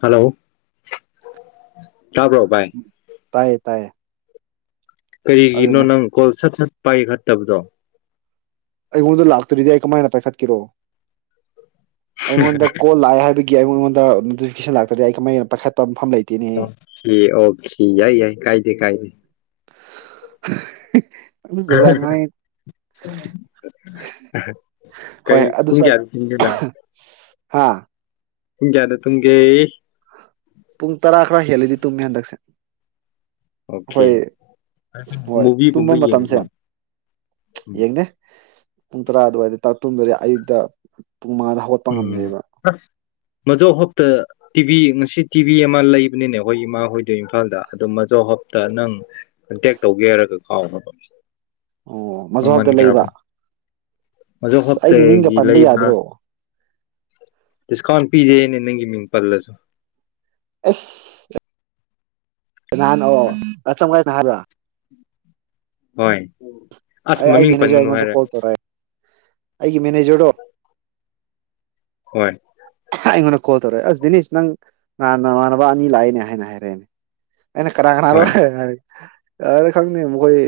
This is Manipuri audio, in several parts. ꯍꯜꯂꯣ ꯇꯥꯕ꯭ꯔꯣ ꯚꯥꯏ ꯇꯥꯏꯌꯦ ꯇꯥꯏꯌꯦ ꯀꯔꯤꯒꯤꯅꯣ ꯑꯗꯨꯅꯦ ꯅꯪ ꯀꯣꯜ ꯁꯠꯁꯠ ꯄꯥꯏꯈꯠꯇꯕꯗꯣ ꯑꯩꯉꯣꯟꯗ ꯂꯥꯛꯇ꯭ꯔꯤꯗꯤ ꯑꯩ ꯀꯃꯥꯏꯅ ꯄꯥꯏꯈꯠꯀꯦꯔꯣ ꯑꯩꯉꯣꯟꯗ ꯀꯣꯜ ꯂꯥꯛꯑꯦ ꯍꯥꯏꯕꯤ ꯒꯤ ꯑꯩꯉꯣꯟꯗ ꯅꯣꯇꯤꯐꯤꯀꯦꯁꯟ ꯂꯥꯛꯇꯗꯤ ꯑꯩ ꯀꯃꯥꯏꯅ ꯄꯥꯏꯈꯠꯄꯝ ꯑꯣꯈꯤ ꯑꯣꯈꯤ ꯌꯥꯏ ꯌꯥꯏ ꯀꯥꯏꯗꯦ ꯀꯥꯏꯗꯦ [unintelligible] ꯉꯥꯏ ꯍꯣꯏ ꯀꯩ ꯄꯨꯡ ꯑꯗꯨꯁꯨ ꯀꯌꯥꯗ ꯇꯨꯝꯒꯦꯅꯪ ꯍꯥ ꯄꯨꯡ ꯀꯌꯥꯗ ꯇꯨꯨꯝꯒꯦ ꯄꯨꯡ ꯇꯔꯥ ꯈꯔ ꯍꯦꯜꯂꯗꯤ ꯇꯨꯝꯃꯦ ꯍꯟꯗꯛꯁꯦ ꯑꯣꯀꯦ ꯈꯣꯏ ꯍꯣꯏ ꯇꯨꯝꯕ ꯃꯨꯚꯤꯒꯨꯝꯕ ꯃꯇꯝꯁꯦ ꯌꯦꯡꯕ꯭ꯔꯣ ꯌꯦꯡꯅꯦ ꯄꯨꯡ ꯇꯔꯥ ꯑꯗꯨꯋꯥꯏꯗ ꯇ ꯇꯨꯝꯕꯗꯤ ꯑꯌꯨꯛꯇ ꯄꯨꯡ ꯃꯉꯥꯗ ꯍꯧꯒꯠꯄ ꯉꯝꯗꯦꯕ ꯃꯖꯧ ꯍꯣꯞꯇ ꯇꯤꯚꯤ ꯉꯁꯤ ꯇꯤꯚꯤ ꯑꯃ ꯂꯩꯕꯅꯤꯅꯦ ꯑꯩꯈꯣꯏ ꯏꯃꯥ ꯍꯣꯏꯗꯣꯏ ꯏꯝꯐꯥꯜꯗ ꯑꯗꯣ ꯃꯖꯧ ꯍꯣꯞꯇ ꯅꯪ ꯀꯟꯇꯦꯛ ꯇꯧꯒꯦ ꯍꯥꯏꯔꯒ ꯍꯥꯎ ꯍꯣꯏ ꯍꯣꯏ ꯑꯣ ꯃꯖꯣꯍꯞꯇ ꯂꯩꯕ ꯃꯖꯣ ꯑꯁ ꯑꯩꯒꯤ ꯃꯤꯡꯒ ꯍꯣꯞꯇꯒꯤ ꯄꯟꯕ ꯂꯩꯕ꯭ꯔꯥ ꯌꯥꯗ꯭ꯔꯣ ꯗꯤꯁꯀꯥꯎꯟ ꯄꯤꯔꯦ ꯑꯅꯦ ꯅꯪꯒꯤ ꯃꯤꯡ ꯄꯜꯂꯁꯨ ꯑꯦꯁ ꯀꯥꯅꯅꯣ ꯆꯥꯡ ꯑꯠ ꯅꯥꯍꯔꯣ ꯍꯣꯏ ꯑꯁ ꯑꯩ ꯑꯩꯒꯤ ꯃꯃꯤꯡ ꯏꯅꯦꯁꯦ ꯄꯟꯒꯅꯨ ꯑꯩꯉꯣꯟꯗ ꯍꯥꯏꯔꯦ ꯀꯣꯜ ꯇꯧꯔꯛ ꯑꯦ ꯑꯩꯒꯤ ꯃꯦꯅꯦꯖꯔꯗꯣ ꯍꯣꯏ ꯑꯩꯉꯣꯟꯗ ꯀꯣꯜ ꯇꯧꯔꯛꯑꯦ ꯑꯁ ꯗꯤꯅꯤꯁ ꯅꯪ ꯅꯍꯥꯟ ꯅꯃꯥꯟꯅꯕ ꯑꯅꯤ ꯂꯥꯛꯏꯅꯦ ꯍꯥꯏꯅ ꯍꯥꯏꯔꯛꯑꯦꯅꯦ ꯑꯩꯅ ꯀꯥꯅꯒꯅꯣ ꯍꯣꯏ ꯍꯥꯢꯔꯛꯑꯣ ꯍꯥꯢ ꯑ ꯈꯪꯗꯦ ꯃꯈꯣꯏ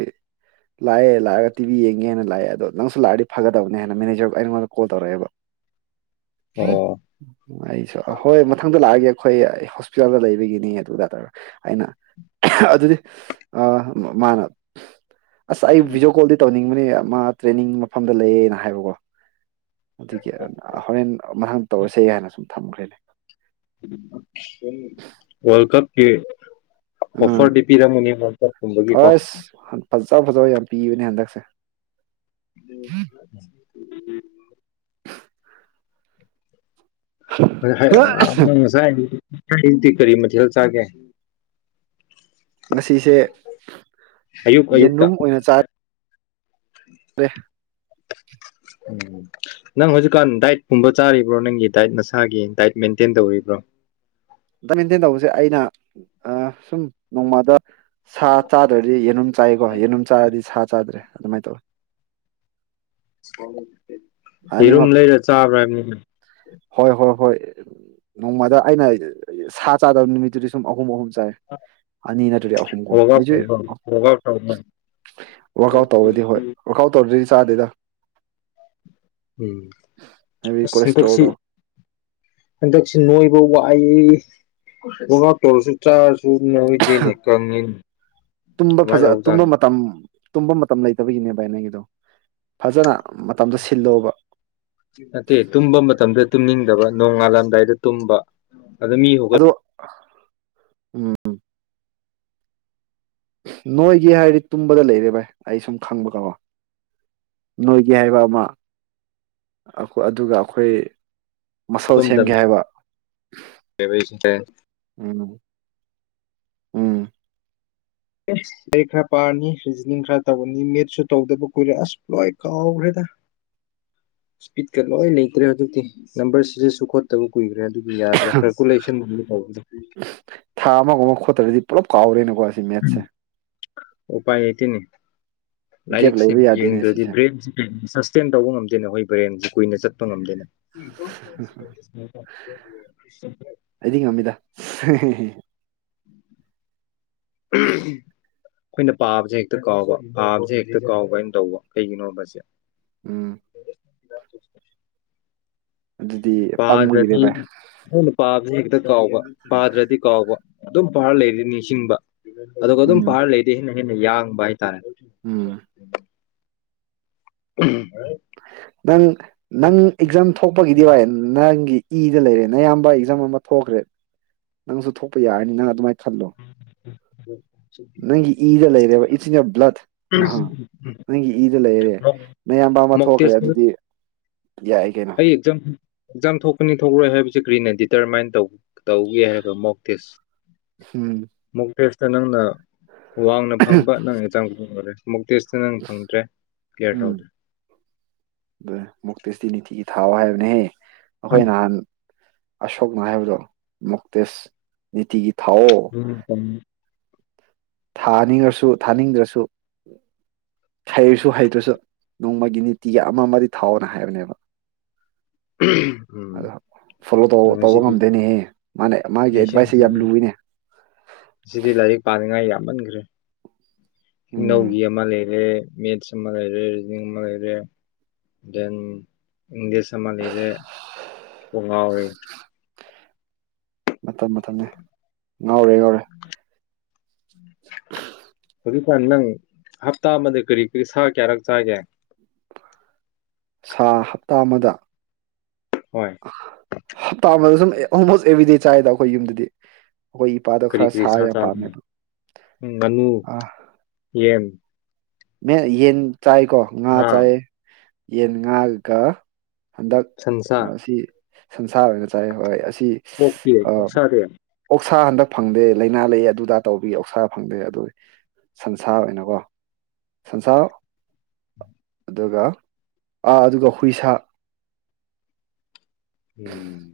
ꯂꯥꯛꯑꯦ ꯂꯥꯛꯑꯒ ꯇꯤꯚꯤ ꯌꯦꯡꯒꯦꯅ ꯂꯥꯛꯑꯦ ꯑꯗꯣ ꯅꯪꯁꯨ ꯂꯥꯛꯔꯒꯗꯤ ꯐꯒꯗꯕꯅꯦ ꯍꯥꯢꯅ ꯃꯦꯅꯦꯖꯔꯕꯨ ꯑꯩꯉꯣꯟꯗ ꯀꯣꯜ ꯇꯧꯔꯛ ꯑꯦꯕ ꯑꯣ ꯑꯩꯁꯨ ꯍꯣꯏ ꯃꯊꯪꯗ ꯂꯥꯛꯑꯒꯦ ꯑꯩꯈꯣꯏ ꯍꯣꯁꯄꯤꯇꯥꯜꯗ ꯂꯩꯕꯒꯤꯅꯤ ꯑꯗꯨ ꯗꯥꯛꯇꯔ ꯑꯩꯅ ꯑꯗꯨꯗꯤ ꯑ ꯃꯥꯅ ꯑꯁ ꯑꯩ ꯚꯤꯗꯤꯑꯣ ꯀꯣꯜꯗꯤ ꯇꯧꯅꯤꯡꯕꯅꯦ ꯃꯥ ꯇ꯭ꯔꯦꯟꯅꯤꯡ ꯃꯐꯝꯗ ꯂꯩꯌꯦꯅ ꯍꯥꯏꯕꯀꯣ ꯑꯗꯨꯒꯤ ꯍꯣꯔꯦꯟ ꯃꯍꯥꯛ ꯇꯧꯔꯁꯦ ꯍꯥꯏꯅ ꯁꯨꯝ ꯊꯝꯈ꯭ꯔꯦꯅꯦ ꯀꯦ ꯎꯝ ꯑꯣꯐꯔꯗꯤ ꯄꯤꯔꯝꯒꯦ ꯃꯆꯥꯇꯣꯝꯕꯒꯤ ꯀꯣ ꯑꯁ ꯐꯖ ꯐꯖꯕ ꯌꯥꯝ ꯄꯤꯕꯅꯦ ꯍꯟꯗꯛꯁꯦ [unintelligible] [inaudible] ꯀꯔꯤ ꯍꯥꯢ ꯍ ꯑ ꯑꯁꯥꯢꯒꯤꯗꯤ ꯅꯪꯗꯤ ꯀꯔꯤ ꯃꯊꯦꯜ ꯆꯥꯒꯦ ꯉꯁꯤꯁꯦ ꯑꯌꯨꯛ ꯑꯌꯨꯛꯇ ꯌꯦꯟꯔꯨꯝ ꯑꯣꯏꯅ ꯆꯥ [unintelligible] ꯎꯝ ꯅꯪ ꯍꯧꯖꯤꯛꯀꯥꯟ ꯗꯥꯏꯠꯀꯨꯝꯕ ꯆꯥꯔꯤꯕ꯭ꯔꯣ ꯅꯪꯒꯤ ꯗꯥꯏꯠ ꯅꯁꯥꯒꯤ ꯗꯥꯏꯠ ꯃꯦꯟꯇꯦꯟ ꯇꯧꯔꯤꯕ꯭ꯔꯣ ꯗ ꯃꯦꯟꯇꯦꯟ ꯇꯧꯕꯁꯦ ꯑꯩꯅ ꯁꯨꯝ ꯅꯣꯡꯃꯗ ꯁꯥ ꯆꯥꯗ꯭ꯔꯗꯤ ꯌꯦꯔꯨꯝ ꯆꯥꯏꯀꯣ ꯌꯦꯅꯨꯡ ꯆꯔꯗꯤ ꯁꯥ ꯆꯥꯗ꯭ꯔꯦ ꯑꯗꯨꯃꯥꯏꯅ ꯇꯧꯋꯦ [unintelligible] ꯌꯦꯔꯨꯝ ꯑꯅꯤꯃꯛ ꯂꯩꯔ ꯆꯥꯕ꯭ꯔ ꯍꯥꯏꯕꯅꯤ ꯎꯝ ꯍꯣꯏ ꯍꯣꯏ ꯍꯣꯏ ꯅꯣꯡꯃꯗ ꯑꯩꯅ ꯁꯥ ꯆꯥꯗꯕ ꯅꯨꯃꯤꯠꯇꯨꯗꯤ ꯁꯨꯝ ꯑꯍꯨꯝ ꯑꯍꯨꯝ ꯇꯥꯢ ꯑꯅꯤ ꯅꯠꯇ꯭ꯔꯗꯤ ꯑꯍꯨꯝ ꯀꯣ ꯋꯥꯛ ꯑꯥꯎꯠ ꯍꯧꯁꯨ ꯇꯧꯕ꯭ꯔꯣ ꯋꯥꯛ ꯑꯥꯎꯠ ꯇꯧꯕ꯭ꯔꯣ ꯋꯥꯔꯛ ꯑꯥꯎꯠ ꯇꯧꯔꯗꯤ ꯍꯣꯏ ꯋꯥꯔꯛ ꯑꯥꯎꯠ ꯇꯧꯔꯗꯤ ꯇꯥꯗꯦꯗ ꯎꯝ ꯍꯥꯏꯕꯗꯤ ꯑꯁ ꯍꯟꯗꯛꯁꯤ ꯀꯣꯂꯦꯁꯇ꯭ꯔꯣꯜꯗꯣ ꯍꯟꯗꯛꯁꯤ ꯅꯣꯏꯕ ꯋꯥꯏꯌꯦ ꯋꯥꯛ ꯑꯥꯎꯠ ꯇꯧꯔꯁꯨ ꯆꯥꯔꯁꯨ ꯅꯣꯏꯗꯦꯅꯦ ꯀꯪꯉꯤꯅꯤ ꯇꯨꯝꯕ ꯀꯃꯥꯏ ꯐꯖ ꯇꯨꯝꯕ ꯇꯧꯕꯖꯥꯠꯅꯣ ꯃꯇꯝ ꯇꯨꯝꯕ ꯃꯇꯝ ꯂꯩꯇꯕꯒꯤꯅꯦ ꯚꯥꯏ ꯅꯒꯤꯗꯣ ꯐꯖꯅ ꯃꯇꯝꯗꯣ ꯁꯤꯜꯂꯣꯕ ꯅꯠꯇꯦ ꯇꯨꯝꯕ ꯃꯇꯝꯗ ꯇꯨꯝꯅꯤꯡꯗꯕ ꯅꯣꯡꯉꯥꯜꯂꯝꯗꯥꯏꯗ ꯇꯨꯝꯕ ꯑꯗ ꯃꯤ ꯍꯧꯒꯠ ꯑꯗꯣ ꯎꯝ ꯅꯣꯏꯒꯦ ꯍꯥꯏꯔꯗꯤ ꯇꯨꯝꯕꯗ ꯂꯩꯔꯦ ꯚꯥꯏ ꯑꯩ ꯁꯨꯝ ꯈꯪꯕ ꯈꯔꯀꯣ ꯅꯣꯏꯒꯦ ꯍꯥꯏꯕ ꯑꯃ ꯑꯗꯨꯒ ꯑꯩꯈꯣꯏ ꯃꯁꯜ ꯁꯦꯝꯒꯦ ꯃꯇꯝꯗꯅꯦꯕ ꯍꯥꯏꯕ ꯑꯩꯁꯦ ꯎꯝ ꯎꯝ ꯑꯦꯁ ꯂꯥꯏꯔꯤꯛ ꯈꯔ ꯄꯥꯔꯅꯤ ꯔꯤꯖꯅꯤꯡ ꯈꯔ ꯇꯧꯔꯅꯤ ꯃꯦꯠꯁꯨ ꯇꯧꯗꯕ ꯀꯨꯏꯔꯦ ꯑꯁ ꯂꯣꯏ ꯀꯥꯎꯈ꯭ꯔꯦꯗ ꯕꯤꯠꯀ ꯂꯣꯏ ꯂꯩꯇ꯭ꯔꯦ ꯑꯗꯨꯗꯤ ꯅꯝꯕꯔ ꯁꯤꯗꯁꯨ ꯈꯣꯠꯇꯕ ꯀꯨꯏꯈ꯭ꯔꯦ ꯌꯥꯗ꯭ꯔꯦ ꯀꯜꯀꯨꯂꯦꯁꯟꯒꯨꯝꯕ ꯇꯧꯕꯗ ꯀꯥꯎꯔꯦꯅꯨ ꯎꯄꯥꯥꯏ ꯂꯩꯇꯦꯅꯦ ꯒꯦꯞ ꯂꯥꯏꯔꯤꯛꯁꯦ ꯂꯩꯕ ꯌꯥꯗꯦꯅꯦ ꯌꯦꯡꯗ꯭ꯔꯗꯤ ꯁꯤꯁꯦ ꯕ꯭ꯔꯦꯟꯁꯦ ꯁꯥꯁꯇꯦꯟ ꯇꯧꯕ ꯉꯝꯗꯦꯅꯦ ꯑꯩꯈꯣꯏ ꯕ꯭ꯔꯦꯟꯁꯦ ꯀꯨꯏꯅ ꯆꯠꯄ ꯉꯝꯗꯦꯅꯦ [unintelligible] ꯑꯩꯗꯤ ꯉꯝꯃꯤꯗ ꯑꯩꯈꯣꯏꯅ ꯄꯥꯕꯁꯦ ꯍꯦꯛꯇ ꯀꯥꯎꯕ ꯄꯥꯕꯁꯦ ꯍꯦꯛꯇ ꯀꯥꯎꯕ ꯍꯥꯏꯅ ꯇꯧꯕ ꯀꯩꯒꯤꯅꯣꯕꯁꯦ ꯎꯝ ꯑꯗꯨꯗꯤ ꯄꯪꯕꯒꯤꯅꯦ ꯄꯥꯗ꯭ꯔꯗꯤ ꯚꯥꯏ ꯍꯧꯅ ꯄꯥꯕꯖꯦ ꯍꯦꯛꯇ ꯀꯥꯎꯕ ꯄꯥꯗ꯭ꯔꯗꯤ ꯀꯥꯎꯕ ꯑꯗꯨꯝ ꯄꯥꯔ ꯂꯩꯔꯗꯤ ꯅꯤꯡꯁꯤꯡꯕ ꯑꯗꯨꯒ ꯑꯗꯨꯝ ꯎꯝ ꯄꯥꯔ ꯂꯩꯔꯗꯤ ꯍꯦꯟꯅ ꯥꯑꯩꯅ ꯌꯥꯡꯕ ꯍꯥꯏ ꯇꯥꯔꯦ ꯎꯝ [unintelligible] ꯅꯪ ꯅꯪ ꯑꯦꯛꯖꯥꯝ ꯊꯣꯛꯄꯒꯤꯗꯤ ꯋꯥꯏ ꯅꯪꯒꯤ ꯏꯗ ꯂꯩꯔꯦ ꯅꯌꯥꯝꯕ ꯑꯦꯛꯖꯥꯝ ꯑꯃ ꯊꯣꯛꯈ꯭ꯔꯦ ꯅꯪꯁꯨ ꯊꯣꯛꯄ ꯌꯥꯔꯅꯤ ꯅꯪ ꯑꯗꯨꯃꯥꯏ ꯈꯜꯂꯣ ꯅꯪꯒꯤ ꯏꯗ ꯂꯩꯔꯦꯕ ꯏꯠꯁ ꯏꯌꯣꯔ ꯕ꯭ꯂꯠ ꯅꯪꯒꯤ ꯏꯗ ꯂꯩꯔꯦ ꯅꯌꯥꯝꯕ ꯑꯃ ꯃꯣꯛ ꯊꯣꯛꯈ꯭ꯔꯦ ꯇꯦꯁ ꯑꯗꯨꯗꯤ ꯌꯥꯏ ꯀꯩꯅꯣ ꯑꯩ ꯑꯦꯛꯖꯝ ꯑꯦꯛꯖꯥꯝ ꯊꯣꯛꯀꯅꯤ ꯊꯣꯛꯔꯣꯏ ꯍꯥꯏꯕꯁꯦ ꯀꯔꯤꯅ ꯗꯤꯇꯔꯃꯥꯏꯅ ꯇꯧꯒꯦ ꯍꯥꯏꯔꯒ ꯃꯣꯛ ꯇꯦꯁ ꯎꯝ ꯑꯦꯄꯁꯇ ꯅꯪꯅ ꯋꯥꯡꯅ ꯐꯪꯕ ꯅꯪ ꯑꯦꯛꯖꯥꯝ ꯗꯨꯅꯦ ꯃꯣꯛ ꯇꯦꯁ ꯎꯝ ꯃꯣꯛꯇꯦꯁ ꯇꯤ ꯅꯤꯇꯤꯒꯤ ꯊꯥꯎꯑꯣ ꯍꯥꯏꯕꯅꯦꯍꯦ ꯑꯩꯈꯣꯢ ꯅꯍꯥꯟ ꯑꯁꯣꯛꯅ ꯍꯥꯏꯕꯗꯣ ꯃꯣꯛꯇꯦꯁ ꯅꯤꯇꯤꯒꯤ [unintelligible] ꯊꯥꯅꯤꯡꯔꯁꯨ ꯊꯥꯅꯤꯡꯗ꯭ꯔꯁꯨ ꯍꯔꯁꯨ ꯍꯩꯇ꯭ꯔꯁꯨ ꯅꯣꯡꯃꯒꯤ ꯅꯤꯇꯤꯒꯤ ꯑꯃ ꯑꯃꯗꯤ ꯊꯥꯎꯅ ꯍꯥꯏꯕꯅꯦꯕ ꯑꯗꯣ ꯐꯣꯂꯣ ꯇꯧ ꯇꯧꯕ ꯉꯁꯤꯗꯤ ꯉꯝꯗꯦꯅꯦꯍꯦ ꯃꯥꯅꯦ ꯃꯥꯒꯤ ꯑꯦꯗꯚꯥꯏꯁꯁꯦ ꯌꯥꯝ ꯂꯨꯋꯦꯅꯦ ꯑꯁꯤꯗꯤ ꯂꯥꯏꯔꯤꯛ ꯄꯥꯅꯤꯡꯉꯥꯏ ꯌꯥꯝ ꯌꯥꯝꯃꯟꯈ꯭ꯔꯦ ꯎꯝ ꯏꯅꯧꯒꯤ ꯑꯃ ꯂꯩꯔꯦ ꯃꯦꯠꯁ ꯑꯃ ꯂꯩꯔꯦ ꯔꯤꯖꯅꯤꯡ ꯑꯃ ꯂꯩꯔꯦ ꯗꯦꯟ ꯏꯪꯂꯤꯁ ꯑꯃ ꯂꯩꯔꯦ ꯀꯣꯛ ꯉꯥꯎꯔꯦ ꯃꯇꯝ ꯃꯇꯝꯅꯦ ꯉꯥꯎꯔꯦ ꯉꯥꯎꯔꯦ [inaudible] ꯍꯧꯖꯤꯛꯀꯥꯟ ꯅꯪ ꯍꯞꯇꯥ ꯑꯃꯗ ꯀꯔꯤ ꯀꯔꯤ ꯁꯥ ꯀꯌꯥꯔꯛ ꯆꯥꯒꯦ ꯁꯥ ꯍꯞꯇꯥ ꯑꯃꯗ ꯍꯣꯏ ꯍꯞꯇꯥ ꯑꯝꯃꯥꯗ ꯁꯨꯝ ꯑꯣꯜꯃꯣꯁ ꯑꯦꯕ꯭ꯔꯤꯗꯦ ꯆꯥꯏꯗ ꯑꯩꯈꯣꯏ ꯌꯨꯝꯗꯗꯤ ꯑꯩꯈꯣꯏ ꯏꯄꯥꯗꯣ ꯀꯔꯤ ꯈꯔ ꯀꯔꯤ ꯁꯥ ꯁ ꯌꯥꯝ ꯆꯥꯕꯅꯣ ꯄꯥꯝꯃꯦꯕ ꯉꯥꯅꯨ ꯌꯦꯟ ꯃꯦꯠ ꯌꯦꯟ ꯆꯥꯏ ꯀꯣ ꯉꯥ ꯆꯥꯏ ꯌꯦꯟ ꯉꯥ ꯒ ꯍꯟꯗꯛ ꯁꯟꯁꯥ ꯑꯁꯤ ꯁꯟꯁꯥꯒ ꯆꯥꯏ ꯍꯣꯏ ꯑꯁꯤ ꯑꯣꯀꯤ ꯑ, ꯑꯣꯛꯁꯥꯗꯦ ꯑꯣꯛꯁꯥ ꯍꯟꯗꯛ ꯐꯪꯗꯦ ꯂꯩꯏꯅꯥ ꯂꯩꯌꯦ ꯑꯗꯨꯗꯥ ꯇꯧꯕꯒꯤ ꯑꯣꯛꯁꯥ ꯐꯪꯗꯦ ꯑꯗꯨ ꯁꯟꯁꯥ ꯑꯣꯏꯅꯀꯣ ꯁꯟꯁꯥ ꯑꯗꯨꯒ ꯑꯥ ꯑꯗꯨꯒ ꯍꯨꯏꯁꯥ ꯎꯝ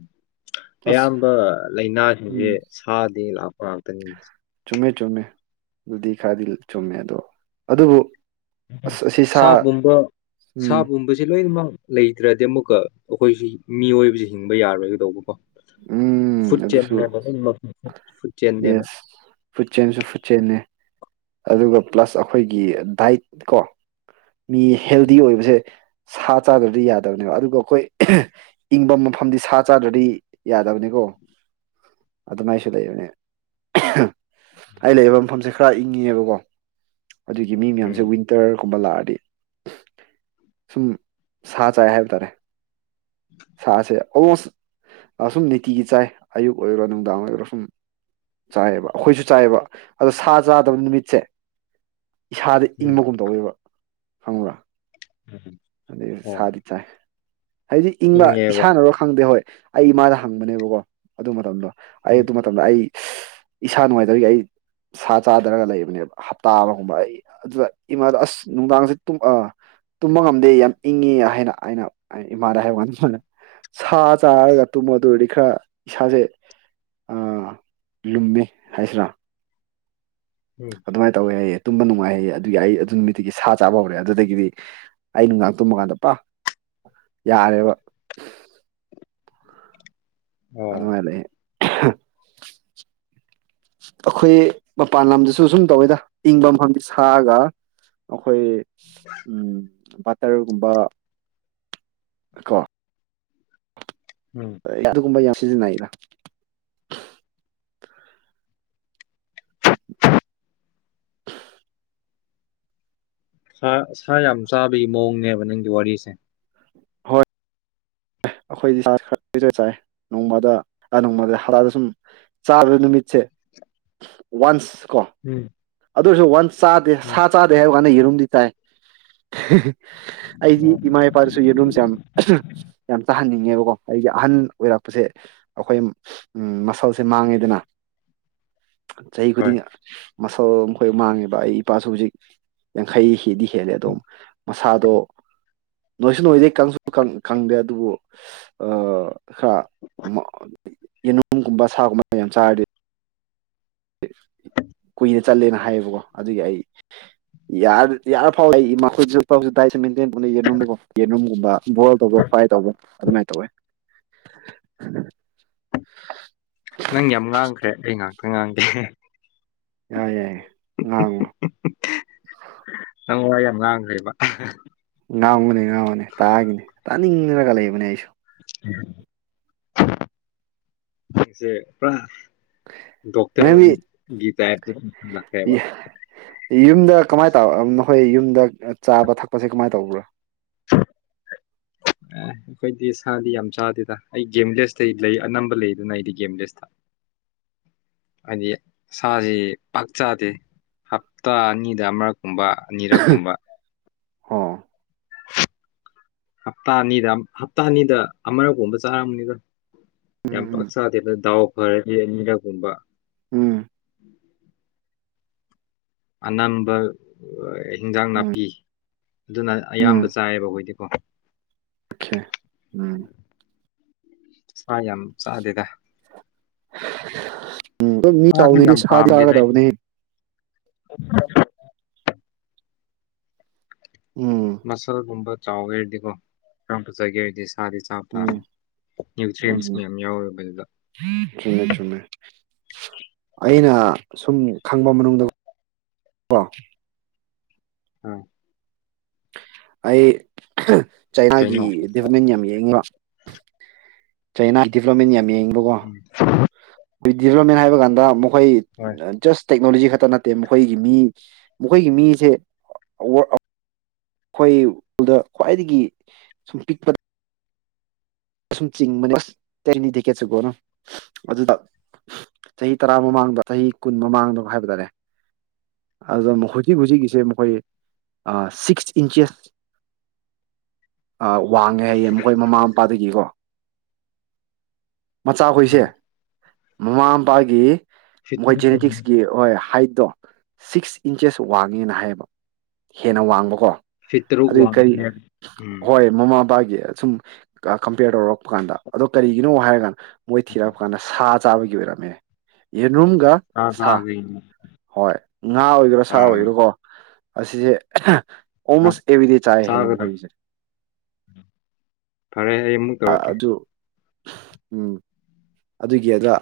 ꯑꯁ ꯑꯌꯥꯝꯕ ꯂꯩꯏꯅꯥ ꯏꯍꯦ ꯎꯝ ꯁꯥꯠ ꯃꯤ ꯂꯥꯛꯄ ꯉꯥꯛꯇꯅꯤꯅꯦ ꯆꯨꯝꯃꯦ ꯆꯨꯝꯃꯦ ꯑꯗꯨꯗꯤ ꯈꯔꯗꯤ ꯆꯨꯝꯃꯦ ꯑꯗꯣ ꯑꯗꯨꯕꯨ ꯑꯁ ꯑꯁꯤ ꯁꯥ ꯄꯨꯝꯕ ꯁꯥ ꯎꯝ ꯄꯨꯝꯕꯁꯦ ꯂꯣꯏꯅꯃꯛ ꯂꯩꯇ꯭ꯔꯗꯤ ꯑꯃꯨꯛꯀ ꯑꯩꯈꯣꯏꯁꯤ ꯃꯤꯑꯣꯏꯕꯁꯤ ꯍꯤꯡꯕ ꯌꯥꯔꯣꯏꯒꯗꯧꯕꯀꯣ ꯎꯝ ꯐꯨꯗ ꯑꯗꯨꯁꯨ ꯆꯦꯟꯅꯦꯕ ꯂꯣꯏꯅꯃꯛ ꯐꯨꯗ ꯆꯦꯟꯅꯦꯕ ꯌꯦꯁ ꯐꯨꯠꯆꯦꯟꯁꯨ ꯐꯨꯠꯆꯦꯟꯅꯦ ꯑꯗꯨꯒ ꯄ꯭ꯂꯁ ꯑꯩꯈꯣꯏꯒꯤ ꯗꯥꯏꯠ ꯀꯣ ꯃꯤ ꯍꯦꯜꯗꯤ ꯎꯝ ꯑꯣꯏꯕꯁꯦ ꯁꯥ ꯆꯥꯗ꯭ꯔꯗꯤ ꯌꯥꯗꯕꯅꯦꯕ ꯑꯗꯨꯒ ꯑꯈꯣꯏ ꯏꯪꯕ ꯃꯐꯝꯗꯤ ꯁꯥ ꯆꯥꯗ꯭ꯔꯗꯤ ꯌꯥꯗꯕꯅꯤꯀꯣ ꯑꯗꯨꯃꯥꯏꯁꯨ ꯂꯩꯕꯅꯦ ꯑꯩ ꯂꯩꯕ ꯃꯐꯝꯁꯦ ꯈꯔ ꯏꯪꯉꯤꯕꯀꯣ ꯑꯗꯨꯒꯤ ꯃꯤ ꯃꯌꯥꯝꯁꯦ ꯎꯝ ꯋꯤꯟꯇꯔ ꯀꯨꯝꯕ ꯂꯥꯛꯑꯗꯤ ꯁꯨꯝ ꯁꯥ ꯆꯥꯏ ꯍꯥꯏꯕ ꯇꯥꯔꯦ ꯁꯥꯁꯦ ꯑꯣꯜꯃꯣꯁ ꯁꯨꯝ ꯅꯤꯇꯤꯒꯤ ꯆꯥꯏ ꯑꯌꯨꯛ ꯑꯣꯏꯔꯣ ꯅꯨꯡꯗꯥꯡ ꯑꯣꯏꯔꯣ ꯁꯨꯝ ꯆꯥꯏꯌꯦꯕ ꯑꯩꯈꯣꯏꯁꯨ ꯆꯥꯏꯌꯦꯕ ꯑꯗꯣ ꯁꯥ ꯆꯥꯗꯕ ꯅꯨꯃꯤꯠꯁꯦ ꯏꯁꯥꯗ ꯎꯝ ꯏꯪꯕꯒꯨꯝ ꯇꯧꯋꯦꯕ ꯈꯪꯕꯔ ꯎꯝ ꯑꯗꯨꯏ ꯑꯣ ꯁꯥꯗꯤ ꯆꯥꯏ ꯍꯥꯏꯗꯤ ꯏꯪꯕ ꯏꯪꯉꯦꯕ ꯏꯁꯥꯅꯔꯣ ꯈꯪꯗꯦ ꯍꯣꯏ ꯑꯩ ꯏꯃꯥꯗ ꯍꯪꯕꯅꯦꯕꯀꯣ ꯑꯗꯨ ꯃꯇꯝꯗꯣ ꯑꯩ ꯎꯝ ꯑꯗꯨ ꯃꯇꯝꯗ ꯑꯩ ꯏꯁꯥ ꯅꯨꯡꯉꯥꯏꯇꯕꯒꯤ ꯑꯩ ꯁꯥ ꯆꯥꯗꯔꯅ ꯂꯩꯕꯅꯦꯕ ꯍꯞꯇꯥ ꯑꯃꯒꯨꯝꯕ ꯑꯩ ꯑꯗꯨꯗ ꯏꯃꯥꯗ ꯑꯁ ꯅꯨꯡꯗꯥꯡꯁꯦ ꯑ ꯇꯨꯝꯕ ꯑꯥ ꯇꯨꯝꯕ ꯉꯝ ꯑꯦ ꯌꯥꯝ ꯏꯪꯉꯦ ꯍꯥꯏꯅ ꯑꯩꯅ ꯏꯃꯥꯗ ꯍꯥꯏꯕꯀꯥꯟ ꯏꯃꯥꯅ ꯁꯥ ꯆꯥꯔꯒ ꯇꯨꯝꯃꯣ ꯑꯗꯨꯒꯗꯤ ꯈꯔ ꯏꯁꯥꯁꯦ ꯑꯥ ꯂꯨꯝꯃꯦ ꯍꯥꯏꯁꯤꯔꯥ ꯎꯝ ꯑꯗꯨꯃꯥꯏ ꯇꯧꯋꯦ ꯍꯥꯏꯌꯦ ꯇꯨꯝꯕ ꯅꯨꯡꯉꯥꯏꯍꯩꯌꯦ ꯑꯗꯨꯒꯤ ꯑꯩ ꯑꯗꯨ ꯅꯨꯃꯤꯠꯇꯒꯤ ꯁꯥ ꯆꯥꯕ ꯍꯧꯔꯦ ꯑꯗꯨꯗꯒꯤꯗꯤ ꯑꯩ ꯅꯨꯡꯗꯥꯡ ꯇꯨꯝꯕ ꯀꯥꯟꯗ ꯄ ꯌꯥꯔꯦꯕ ꯑꯣ ꯑꯗꯨꯃꯥꯏ ꯂꯩꯌꯦ ꯑꯈꯣꯏ ꯃꯄꯥꯟ ꯂꯝꯗꯁꯨ ꯁꯨꯝ ꯇꯧꯋꯦꯗ ꯏꯪꯕ ꯃꯐꯝꯗꯤ ꯁꯥꯒ ꯑꯈꯣꯏ ꯎꯝ ꯕ ꯇ꯭ꯔꯒꯨꯝꯕ ꯀꯣ ꯎꯝ ꯑꯗꯨꯒꯨꯝꯕ ꯌꯥꯝ ꯁꯤꯖꯤꯟꯅꯩꯂ ꯁꯥ ꯁꯥ ꯌꯥꯝ ꯆꯥꯕꯒꯤ ꯃꯑꯣꯡꯅꯦꯕ ꯅꯪꯒꯤ ꯋꯥꯔꯤꯁꯦ ꯍꯣꯏ ꯑꯈꯣꯏꯗꯤ ꯁꯥꯁꯤ ꯈꯔ ꯇꯣꯏꯖꯔ ꯆꯥꯏ ꯅꯣꯡꯃꯗ ꯅꯣꯡꯃꯗ ꯍꯞꯗꯥꯗ ꯁꯨꯝ ꯆꯥꯕ ꯅꯨꯃꯤꯠꯁꯦ ꯋꯥꯟꯁ ꯀꯣ ꯎꯝ ꯑꯗꯨ ꯑꯣꯏꯁꯨ ꯋꯥꯟꯁ ꯆꯥꯗꯦ ꯎꯝ ꯁꯥ ꯆꯥꯗꯦ ꯍꯥꯏꯕ ꯃꯅ ꯌꯦꯔꯨꯝꯗꯤ ꯇꯥꯏ ꯑꯩꯗꯤ ꯑꯣ ꯏꯃꯥ ꯏꯄꯥꯗꯨꯁꯨ ꯌꯦꯔꯨꯝꯁꯦ ꯌꯥꯝ ꯌꯥꯝ ꯆꯥꯍꯟꯅꯤꯡꯉꯦꯕꯀꯣ ꯑꯩꯒꯤ ꯑꯍꯟ ꯑꯣꯏꯔꯛꯄꯁꯦ ꯑꯩꯈꯣꯏ ꯃꯁꯜꯁꯦ ꯃꯥꯡꯉꯦꯗꯅ ꯆꯍꯤ ꯍꯣꯏ ꯈꯨꯗꯤꯡ ꯃꯁꯜ ꯃꯥꯈꯣꯏ ꯃꯥꯡꯉꯦꯕ ꯑꯩ ꯏꯄꯥꯁꯨ ꯍꯧꯖꯤꯛ ꯌꯥꯡꯈꯩ ꯍꯤꯗꯤ ꯈꯦꯂꯦ ꯑꯗꯣꯝ ꯃꯁꯥꯗꯣ ꯅꯣꯏꯁꯨ ꯅꯣꯏꯗꯦ ꯀꯪꯁꯨ ꯀꯪ ꯀꯪꯗꯦ ꯑꯗꯨꯕꯨ ꯑ ꯈꯔꯥ ꯃꯥ ꯌꯦꯟꯅꯨꯡꯒꯨꯝꯕ ꯁꯥꯒꯨꯝꯕ ꯌꯥꯝ ꯆꯥꯔꯗꯤ [unintelligible] ꯀꯨꯏꯅ ꯆꯠꯂꯦꯅ ꯍꯥꯏꯌꯦꯕꯀꯣ ꯑꯗꯨꯒꯤ ꯑꯩ ꯌꯥꯔ ꯗꯤ ꯌꯥꯔ ꯐꯥꯎ ꯑꯩ ꯢꯃꯥ ꯈꯣꯏ ꯆꯠꯐꯧꯁꯨ ꯇꯥꯢ [unintelligible] ꯕ ꯕꯣꯜ ꯇꯧꯕ ꯐ꯭ꯔꯥꯢ ꯇꯧꯕ ꯑꯗꯨꯃꯥꯏ ꯇꯧꯋꯦ [inaudible] ꯅꯪ ꯌꯥꯝ ꯉꯥꯡꯈ꯭ꯔꯦ ꯑꯩ ꯉꯥꯡ ꯉꯥꯡꯒꯦ ꯌꯥꯏ ꯌꯥꯏ ꯉꯥꯡꯉꯣ ꯅꯪ ꯋꯥ ꯌꯥꯝ ꯉꯥꯡꯈ꯭ꯔꯦꯕ ꯉꯥꯡꯉꯣꯅꯦ ꯉꯥꯡꯉꯣꯅꯦ ꯇꯥꯒꯦꯅꯦ ꯇꯥꯅꯤꯡꯔꯒ ꯂꯩꯕꯅꯦ ꯑꯩꯁꯨ ꯅꯪꯁꯦ ꯄ꯭ꯔ ꯗꯣꯛꯇꯔ ꯅꯪꯗꯤ ꯒꯤ ꯇꯥꯢꯞ ꯎꯝ ꯂꯥꯛꯑꯦꯕ ꯌꯨꯝꯗ ꯀꯃꯥꯏ ꯇꯧ ꯅꯈꯣꯏ ꯌꯨꯝꯗ ꯆꯥꯕ ꯊꯛꯄꯁꯦ ꯀꯃꯥꯏꯅ ꯇꯧꯕ꯭ꯔꯥ ꯑꯦ ꯑꯩꯈꯣꯏꯗꯤ ꯁꯥꯗꯤ ꯌꯥꯝ ꯆꯥꯗꯦꯗ ꯑꯩ ꯒꯦꯝꯕꯤꯂꯦꯁꯇꯩ ꯂꯩ ꯑꯅꯝꯕ ꯂꯩꯗꯅ ꯑꯩꯗꯤ ꯒꯦꯝꯕꯤꯂꯦꯁꯇ ꯍꯥꯏꯗꯤ ꯁꯥꯁꯤ ꯄꯥꯛ ꯆꯥꯗꯦ ꯍꯞꯇꯥ ꯑꯅꯤꯗ ꯑꯃꯔꯛ ꯨꯒꯨꯝꯕ ꯑꯅꯤꯔꯛꯀꯨꯝꯕ ꯍꯥ ꯍꯞꯇꯥ ꯑꯅꯤꯗ ꯍꯞꯇꯥ ꯑꯅꯤꯗ ꯑꯃꯔꯛꯒꯨꯝꯕ ꯆꯥꯔꯝꯕꯅꯤꯗꯥ ꯌꯥꯝ ꯄꯥꯛ ꯎꯝ ꯆꯥꯗꯦ ꯗꯥꯎ ꯐꯔꯗꯤ ꯑꯅꯤꯔꯛꯒꯨꯝꯕ [inaudible] ꯎꯝ ꯑꯅꯝꯕ ꯑꯣꯢ ꯏꯟꯖꯥꯡ ꯎꯝ ꯅꯥꯄꯤ ꯑꯗꯨꯅ ꯑꯌꯥꯝꯕ ꯆꯥꯏꯌꯦꯕ ꯑꯣꯈꯣꯏꯗꯤ ꯀꯣ ꯑꯣꯛꯈꯦ ꯎꯝ ꯁꯥ ꯌꯥꯝ ꯆꯥꯗꯦꯗ ꯎꯝ ꯃꯤ ꯁꯥꯁꯨ ꯆꯥꯎꯅꯤꯗꯤ ꯌꯥꯝ ꯁꯥ ꯄꯥꯝꯗꯦꯗ ꯑꯩꯗꯤ ꯆꯥꯒꯗꯕꯅꯦ ꯎꯝ ꯃꯁꯜ ꯒꯨꯝꯕ ꯆꯩꯋꯦ ꯍꯥꯏꯔꯗꯤꯀꯣ ꯌꯥꯝ ꯐꯖꯥꯒꯦ ꯍꯥꯏꯗꯤ ꯎꯝ ꯎꯝ ꯃꯌꯥꯝ ꯌꯥꯎꯋꯦꯕ ꯑꯗꯨꯗ ꯆꯨꯝꯃꯦ ꯆꯨꯝꯃꯦ ꯑꯩꯅ ꯁꯨꯝꯅꯤ ꯈꯪꯕ ꯃꯅꯨꯡꯗ ꯀꯣ ꯑꯝ ꯑꯩ ꯑꯍ ꯆꯩꯅꯥꯒꯤ ꯀꯩꯅꯣ ꯗꯤꯚꯥꯞꯃꯦꯟ ꯌꯥꯝ ꯌꯦꯡꯕ ꯆꯩꯅꯥ ꯗꯤꯚꯥꯞꯃꯦꯟ ꯌꯥꯝꯃꯦ ꯎꯝ ꯕꯤ ꯗꯤꯚꯥꯞꯃꯦꯟ ꯍꯥꯏꯕ ꯀꯥꯟꯗ ꯑꯃꯨꯛ ꯍꯣꯏ ꯖꯁꯠ ꯇꯦꯛꯅꯣꯂꯣꯖꯤ ꯈꯛꯇ ꯅꯠꯇꯦ ꯃꯈꯣꯏꯒꯤ ꯃꯤ ꯃꯈꯣꯏꯒꯤ ꯃꯤꯁꯦ ꯋꯥꯛ ꯑꯩꯈꯣꯏꯗ ꯈ꯭ꯋꯥꯏꯗꯒꯤ ꯁꯨꯝ ꯄꯤꯛꯄꯗ ꯁꯨꯝ ꯆꯤꯡꯕꯅꯦ ꯑꯁ ꯇꯦꯛꯅꯤ ꯇꯤꯀꯦꯠꯁꯨꯀꯣꯅ ꯑꯗꯨꯗ ꯆꯍꯤ ꯇꯔꯥ ꯃꯃꯥꯡꯗ ꯆꯍꯤ ꯀꯨꯟ ꯃꯃꯥꯡꯗ ꯍꯥꯏꯕ ꯇꯥꯔꯦ ꯑꯗꯨ ꯃꯥꯈꯣꯢꯒꯤ ꯍꯧꯖꯤꯛ ꯍꯧꯖꯤꯛꯀꯤꯁꯦ ꯃꯈꯣꯏ ꯁꯤꯛꯁ ꯏꯟꯆꯦꯁ ꯑ ꯋꯥꯡꯉꯦ ꯍꯥꯏꯌꯦ ꯃꯈꯣꯏ ꯃꯃꯥ ꯃꯄꯥ [inaudible] ꯃꯆꯥ ꯈꯣꯏꯁꯦ ꯎꯝ ꯃꯃꯥ ꯃꯄꯥꯒꯤ ꯃꯈꯣꯏ ꯖꯦꯅꯦꯇꯤꯛꯁꯀꯤ ꯍꯣꯏ ꯍꯥꯏꯠ ꯗꯣ ꯁꯤꯛꯁ ꯏꯟꯆꯦꯁ ꯋꯥꯡꯉꯦꯅ ꯍꯥꯏꯌꯦꯕ ꯍꯦꯟꯅ ꯋꯥꯡꯕꯀꯣ ꯐꯤꯠ ꯇꯔꯨꯛ ꯑꯗꯨꯏ ꯀꯔꯤ ꯋꯥꯡꯉꯦ ꯎꯝ ꯍꯣꯏ ꯃꯃꯥ ꯃꯄꯥ ꯌꯦ ꯑꯁꯨꯝ ꯀꯥ ꯀꯝꯄꯦꯌ꯭ꯔ ꯇꯧꯔꯛꯄ ꯀꯥꯟꯗ ꯑꯗꯣ ꯀꯔꯤꯒꯤꯅꯣ ꯍꯥꯏꯔꯒ ꯃꯣꯏ ꯊꯤꯔꯛꯄ ꯀꯥꯟꯗ ꯁꯥ ꯆꯥꯕꯒꯤ ꯑꯣꯏꯔꯃꯦ ꯌꯦꯟ ꯁꯥ ꯆꯥꯕꯩꯅꯦ ꯍꯣꯏ ꯉꯥ ꯑꯣꯏꯒꯦꯔꯥ ꯁꯥ ꯑꯣꯏꯒꯦꯔꯣ ꯀꯣ ꯑꯁꯤꯁꯦ ꯈꯥ ꯑꯣꯜꯃꯣꯁ ꯑꯦꯕ꯭ꯔꯤꯗꯦ ꯆꯥꯏ ꯍꯦ ꯆꯥꯒꯗꯕꯅꯤ ꯃꯈꯣꯢꯒꯤꯁꯦ ꯐꯔꯦ ꯑꯩ ꯑꯃꯨꯛ ꯇꯧꯔꯛꯀꯦ ꯎꯝ ꯑꯗꯨꯒꯤ ꯑꯗ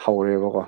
ꯍꯧꯔꯦꯕꯀꯣ